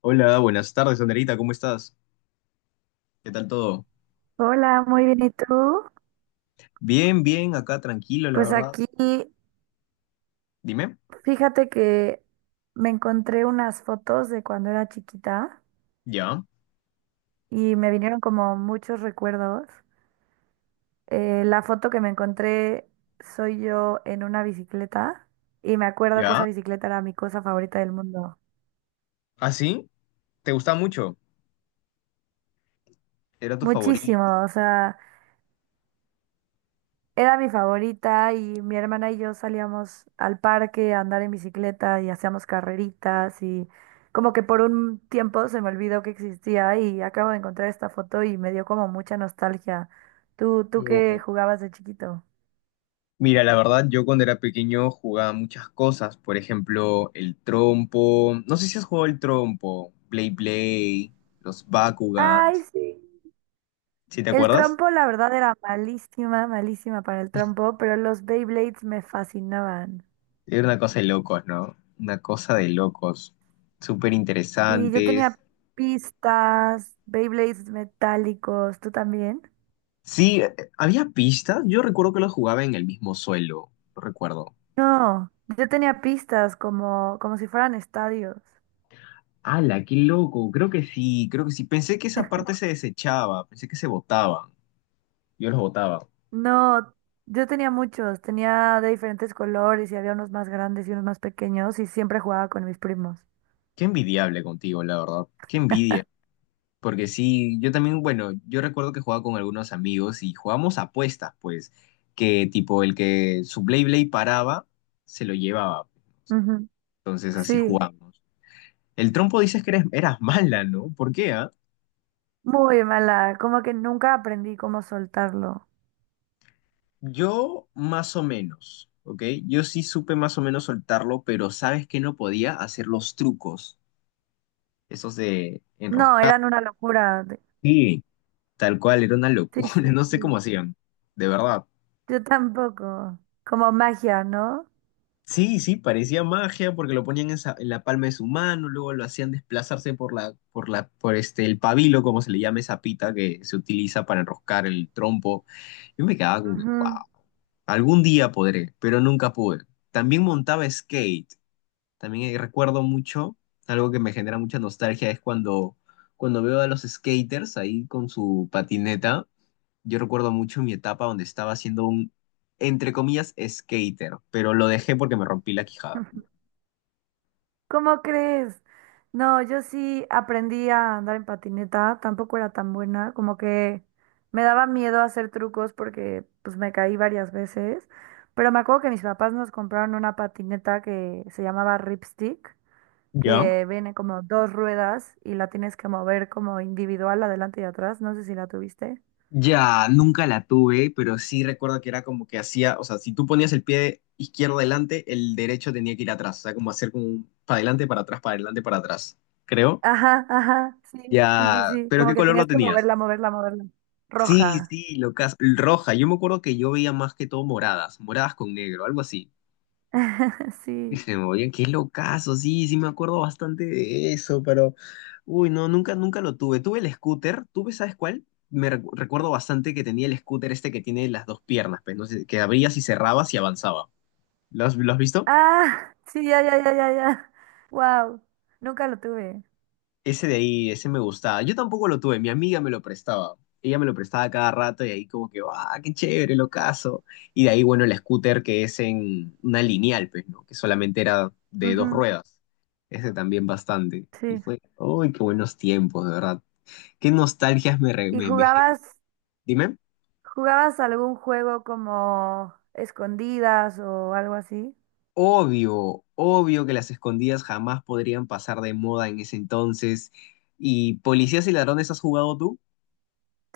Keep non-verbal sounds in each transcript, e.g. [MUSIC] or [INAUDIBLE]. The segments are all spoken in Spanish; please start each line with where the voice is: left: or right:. left: Hola, buenas tardes, Anderita, ¿cómo estás? ¿Qué tal todo?
right: Hola, muy bien. ¿Y tú?
left: Bien, bien, acá tranquilo, la
right: Pues
left: verdad.
right: aquí,
left: Dime.
right: fíjate que me encontré unas fotos de cuando era chiquita
left: Ya,
right: y me vinieron como muchos recuerdos. La foto que me encontré soy yo en una bicicleta y me acuerdo que esa
left: ya.
right: bicicleta era mi cosa favorita del mundo.
left: ¿Ah, sí? ¿Te gusta mucho? ¿Era tu
right: Muchísimo,
left: favorito?
right: o sea, era mi favorita y mi hermana y yo salíamos al parque a andar en bicicleta y hacíamos carreritas y como que por un tiempo se me olvidó que existía y acabo de encontrar esta foto y me dio como mucha nostalgia. ¿Tú qué
left: o-
right: jugabas de chiquito?
left: Mira, la verdad, yo cuando era pequeño jugaba muchas cosas, por ejemplo, el trompo. No sé si has jugado el trompo, Play Play, los
right: Ay,
left: Bakugans.
right: sí.
left: ¿Sí te
right: El
left: acuerdas?
right: trompo, la verdad, era malísima, malísima para el trompo, pero los Beyblades me fascinaban.
left: Era una cosa de locos, ¿no? Una cosa de locos. Súper
right: Y yo tenía
left: interesantes.
right: pistas, Beyblades metálicos, ¿tú también?
left: Sí, había pistas. Yo recuerdo que lo jugaba en el mismo suelo. Lo recuerdo.
right: No, yo tenía pistas como si fueran estadios.
left: ¡Hala, qué loco! Creo que sí, creo que sí. Pensé que esa parte se desechaba, pensé que se botaban. Yo los botaba.
right: No, yo tenía muchos, tenía de diferentes colores y había unos más grandes y unos más pequeños y siempre jugaba con mis primos.
left: Qué envidiable contigo, la verdad. Qué envidia. Porque sí, yo también, bueno, yo recuerdo que jugaba con algunos amigos y jugábamos apuestas, pues, que tipo el que su Blay Blay paraba, se lo llevaba.
right: Ujú.
left: Entonces así. Sí,
right: Sí,
left: jugábamos. El trompo dices que eras mala, ¿no? ¿Por qué, ah?
right: muy mala, como que nunca aprendí cómo soltarlo.
left: Yo más o menos, ¿ok? Yo sí supe más o menos soltarlo, pero sabes que no podía hacer los trucos, esos de
right: No,
left: enroscar.
right: eran una locura.
left: Sí, tal cual, era una
right: Sí,
left: locura,
right: sí,
left: [LAUGHS] no sé cómo
right: sí.
left: hacían, de verdad.
right: Yo tampoco, como magia, ¿no?
left: Sí, sí, parecía magia porque lo ponían en, en la palma de su mano, luego lo hacían desplazarse por la, el pabilo, como se le llama esa pita que se utiliza para enroscar el trompo. Yo me quedaba como que, wow,
right: Ujú.
left: algún día podré, pero nunca pude. También montaba skate. También recuerdo mucho, algo que me genera mucha nostalgia es cuando, cuando veo a los skaters ahí con su patineta. Yo recuerdo mucho mi etapa donde estaba siendo un, entre comillas, skater, pero lo dejé porque me rompí la quijada.
right: [LAUGHS] ¿Cómo crees? No, yo sí aprendí a andar en patineta, tampoco era tan buena, como que me daba miedo hacer trucos porque pues me caí varias veces, pero me acuerdo que mis papás nos compraron una patineta que se llamaba Ripstick,
left: ¿Ya?
right: que viene como dos ruedas y la tienes que mover como individual adelante y atrás, no sé si la tuviste.
left: Ya, nunca la tuve, pero sí recuerdo que era como que hacía, o sea, si tú ponías el pie izquierdo adelante, el derecho tenía que ir atrás, o sea, como hacer como un para adelante, para atrás, para adelante, para atrás, creo.
right: Ajá, ajá, sí, sí, sí,
left: Ya,
right: sí,
left: pero
right: como
left: ¿qué
right: que
left: color
right: tenías
left: lo
right: que
left: tenías?
right: moverla, moverla, moverla.
left: Sí,
right: Roja,
left: sí, locas. Roja. Yo me acuerdo que yo veía más que todo moradas, moradas con negro, algo así.
right: [LAUGHS]
left: Y
right: sí.
left: se me oye, qué locazo, sí, sí me acuerdo bastante de eso, pero uy, no, nunca, nunca lo tuve. Tuve el scooter, ¿tuve, sabes cuál? Me recuerdo bastante que tenía el scooter este que tiene las dos piernas, pues, no sé, que abrías y cerrabas y avanzaba. Lo has visto?
right: Ah, sí, ya, ya, ya, ya, ya. Wow, nunca lo tuve.
left: Ese de ahí, ese me gustaba. Yo tampoco lo tuve, mi amiga me lo prestaba. Ella me lo prestaba cada rato y ahí como que, ¡ah, qué chévere, lo caso! Y de ahí, bueno, el scooter que es en una lineal, pues, ¿no? Que solamente era de dos
right: Ujú,
left: ruedas. Ese también bastante. Y
right: sí.
left: fue, ¡ay, qué buenos tiempos, de verdad! ¡Qué nostalgias me...
right: ¿Y jugabas,
left: Dime.
right: jugabas algún juego como escondidas o algo así?
left: Obvio, obvio que las escondidas jamás podrían pasar de moda en ese entonces. ¿Y Policías y Ladrones has jugado tú?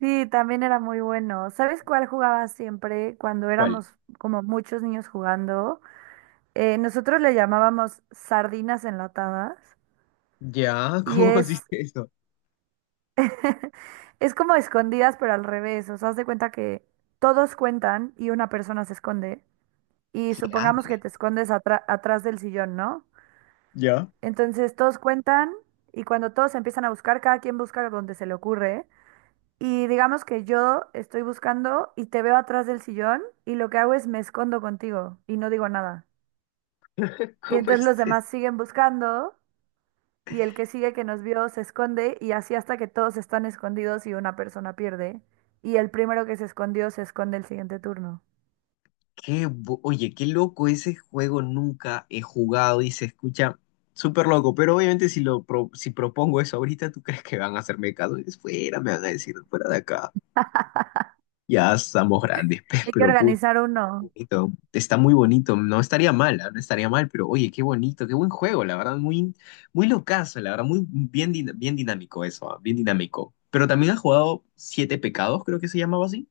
right: Sí, también era muy bueno. ¿Sabes cuál jugaba siempre cuando
left: ¿Cuál?
right: éramos como muchos niños jugando? Nosotros le llamábamos sardinas enlatadas
left: Ya, [LAUGHS]
right: y
left: ¿cómo consiste
right: es,
left: eso?
right: [LAUGHS] es como escondidas pero al revés. O sea, haz de cuenta que todos cuentan y una persona se esconde. Y supongamos que
left: Claro.
right: te escondes atrás del sillón, ¿no?
left: Ya.
right: Entonces todos cuentan y cuando todos empiezan a buscar, cada quien busca donde se le ocurre. Y digamos que yo estoy buscando y te veo atrás del sillón y lo que hago es me escondo contigo y no digo nada.
left: [LAUGHS]
right: Y
left: ¿Cómo
right: entonces
left: es
right: los
left: eso?
right: demás siguen buscando y el que sigue que nos vio se esconde y así hasta que todos están escondidos y una persona pierde. Y el primero que se escondió se esconde el siguiente turno.
left: Oye, qué loco ese juego, nunca he jugado y se escucha súper loco, pero obviamente si si propongo eso ahorita, ¿tú crees que van a hacerme caso? Dices, fuera, me van a decir, fuera de acá. Ya estamos grandes, [LAUGHS]
right: Hay que
left: pero puto,
right: organizar uno.
left: bonito. Está muy bonito, no estaría mal, ¿ah? No estaría mal, pero oye, qué bonito, qué buen juego, la verdad, muy, muy locazo, la verdad, muy bien, bien dinámico eso, ¿ah? Bien dinámico. Pero también has jugado Siete Pecados, creo que se llamaba así.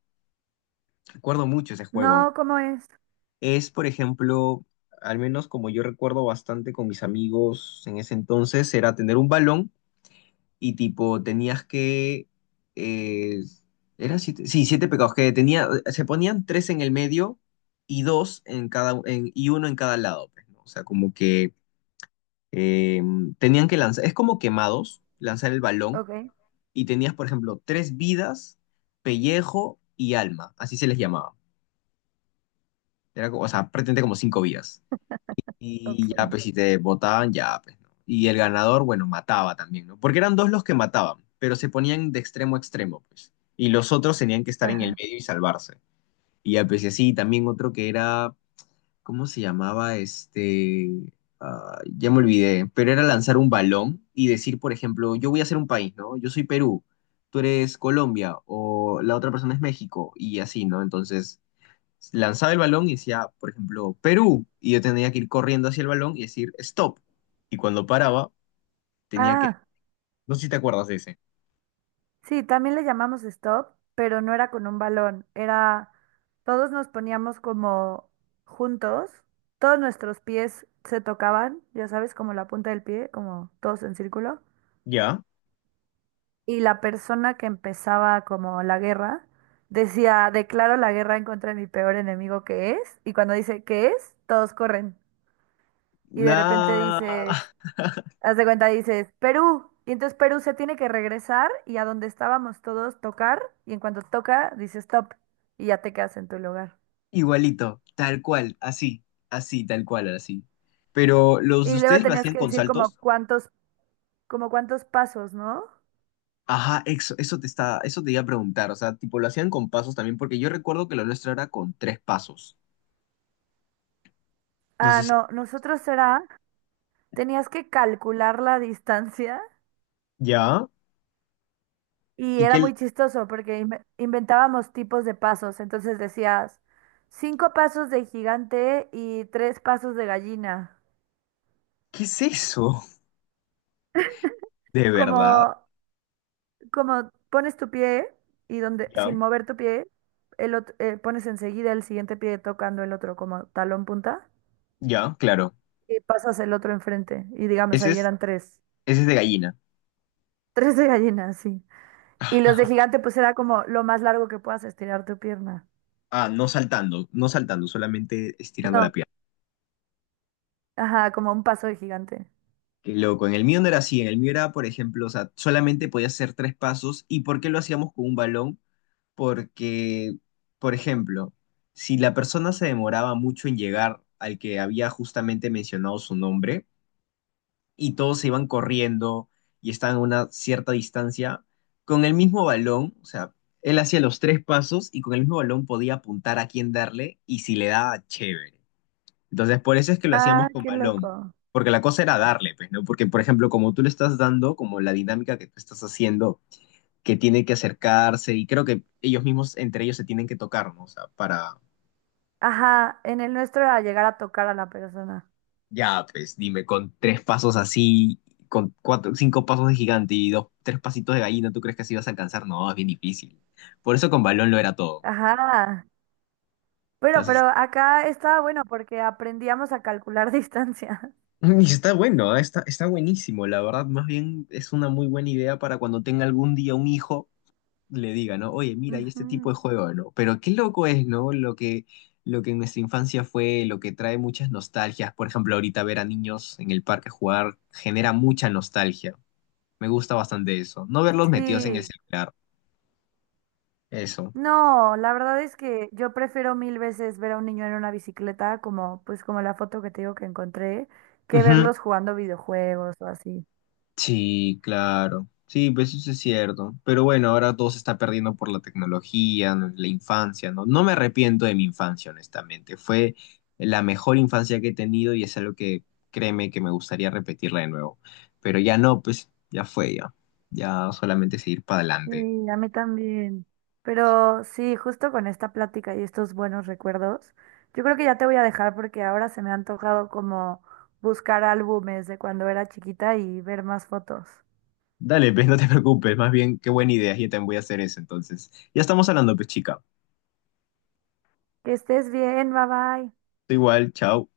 left: Recuerdo mucho ese juego.
right: No, ¿cómo es?
left: Es, por ejemplo, al menos como yo recuerdo bastante con mis amigos en ese entonces, era tener un balón y tipo tenías que... eh, eran siete, sí, siete pecados, que tenía, se ponían tres en el medio y dos en cada, y uno en cada lado, pues, ¿no? O sea, como que eh, tenían que lanzar, es como quemados, lanzar el balón
right: Ok,
left: y tenías, por ejemplo, tres vidas, pellejo y alma, así se les llamaba. Era, o sea, prácticamente como cinco vidas. Y ya,
right: ok.
left: pues si te votaban, ya, pues, ¿no? Y el ganador, bueno, mataba también, ¿no? Porque eran dos los que mataban, pero se ponían de extremo a extremo, pues. Y los otros tenían que estar en el
right: Ajá.
left: medio y salvarse. Y ya, pues y así, también otro que era, ¿cómo se llamaba? Este, ah, ya me olvidé, pero era lanzar un balón y decir, por ejemplo, yo voy a hacer un país, ¿no? Yo soy Perú, tú eres Colombia o la otra persona es México y así, ¿no? Entonces lanzaba el balón y decía, por ejemplo, Perú, y yo tenía que ir corriendo hacia el balón y decir, stop. Y cuando paraba, tenía que,
right: Ah,
left: no sé si te acuerdas de ese,
right: sí, también le llamamos stop, pero no era con un balón, era todos nos poníamos como juntos, todos nuestros pies se tocaban, ya sabes, como la punta del pie, como todos en círculo,
left: ¿ya?
right: y la persona que empezaba como la guerra decía, declaro la guerra en contra de mi peor enemigo que es, y cuando dice que es, todos corren, y de repente
left: Nada,
right: dices, haz de cuenta, dices, Perú. Y entonces Perú se tiene que regresar y a donde estábamos todos tocar. Y en cuanto toca, dices stop. Y ya te quedas en tu lugar.
left: [LAUGHS] igualito, tal cual, así, así, tal cual, así. Pero los de
right: Y luego
left: ustedes lo
right: tenías
left: hacían
right: que
left: con
right: decir como
left: saltos.
right: cuántos, como cuántos pasos, ¿no?
left: Ajá, eso te iba a preguntar, o sea, tipo, lo hacían con pasos también, porque yo recuerdo que lo nuestro era con tres pasos. No
right: Ah,
left: sé si,
right: no, nosotros era, tenías que calcular la distancia
left: ¿ya?
right: y
left: ¿Y
right: era
left: qué,
right: muy chistoso porque inventábamos tipos de pasos. Entonces decías, cinco pasos de gigante y tres pasos de gallina.
left: qué es eso? [LAUGHS] ¿De
right: Como,
left: verdad?
right: como pones tu pie y donde,
left: Ya,
right: sin mover tu pie, pones enseguida el siguiente pie tocando el otro como talón punta
left: ya, claro.
right: y pasas el otro enfrente. Y digamos,
left: Ese
right: ahí
left: es,
right: eran tres,
left: Ese es de gallina.
right: [LAUGHS] tres de gallina, sí. Y los de
left: [LAUGHS]
right: gigante, pues era como lo más largo que puedas estirar tu pierna.
left: Ah, no saltando, no saltando, solamente estirando
right: No,
left: la pierna.
right: ajá, como un paso de gigante.
left: Qué loco. En el mío no era así. En el mío era, por ejemplo, o sea, solamente podía hacer tres pasos. ¿Y por qué lo hacíamos con un balón? Porque, por ejemplo, si la persona se demoraba mucho en llegar al que había justamente mencionado su nombre y todos se iban corriendo y estaban a una cierta distancia, con el mismo balón, o sea, él hacía los tres pasos y con el mismo balón podía apuntar a quién darle y si le daba, chévere. Entonces, por eso es que lo
right: Ah,
left: hacíamos con
right: qué
left: balón,
right: loco.
left: porque la cosa era darle, pues, ¿no? Porque, por ejemplo, como tú le estás dando, como la dinámica que tú estás haciendo, que tiene que acercarse, y creo que ellos mismos, entre ellos, se tienen que tocar, ¿no? O sea, para,
right: Ajá, en el nuestro era llegar a tocar a la persona.
left: ya, pues, dime, con tres pasos así, con cuatro, cinco pasos de gigante y dos, tres pasitos de gallina, ¿tú crees que así vas a alcanzar? No, es bien difícil. Por eso con balón lo era todo.
right: Ajá. Bueno,
left: Entonces,
right: pero acá estaba bueno porque aprendíamos a calcular [LAUGHS] distancia.
left: [LAUGHS] y está bueno, ¿eh? Está, está buenísimo, la verdad, más bien es una muy buena idea para cuando tenga algún día un hijo le diga, ¿no? Oye, mira, hay este tipo de
right: Ujú.
left: juego, ¿no? Pero qué loco es, ¿no? Lo que en nuestra infancia fue, lo que trae muchas nostalgias. Por ejemplo, ahorita ver a niños en el parque jugar genera mucha nostalgia. Me gusta bastante eso. No verlos metidos en el
right: Sí.
left: celular. Eso.
right: No, la verdad es que yo prefiero mil veces ver a un niño en una bicicleta, como pues como la foto que te digo que encontré, que
left: Ujú.
right: verlos jugando videojuegos o así.
left: Sí, claro. Sí, pues eso es cierto. Pero bueno, ahora todo se está perdiendo por la tecnología, ¿no? La infancia, ¿no? No me arrepiento de mi infancia, honestamente. Fue la mejor infancia que he tenido y es algo que créeme que me gustaría repetirla de nuevo. Pero ya no, pues ya fue ya. Ya solamente seguir para adelante.
right: Sí, a mí también. Pero sí, justo con esta plática y estos buenos recuerdos, yo creo que ya te voy a dejar porque ahora se me ha antojado como buscar álbumes de cuando era chiquita y ver más fotos.
left: Dale, pues no te preocupes. Más bien, qué buena idea. Yo también voy a hacer eso. Entonces, ya estamos hablando, pues chica.
right: Que estés bien, bye bye.
left: Tú igual, chao.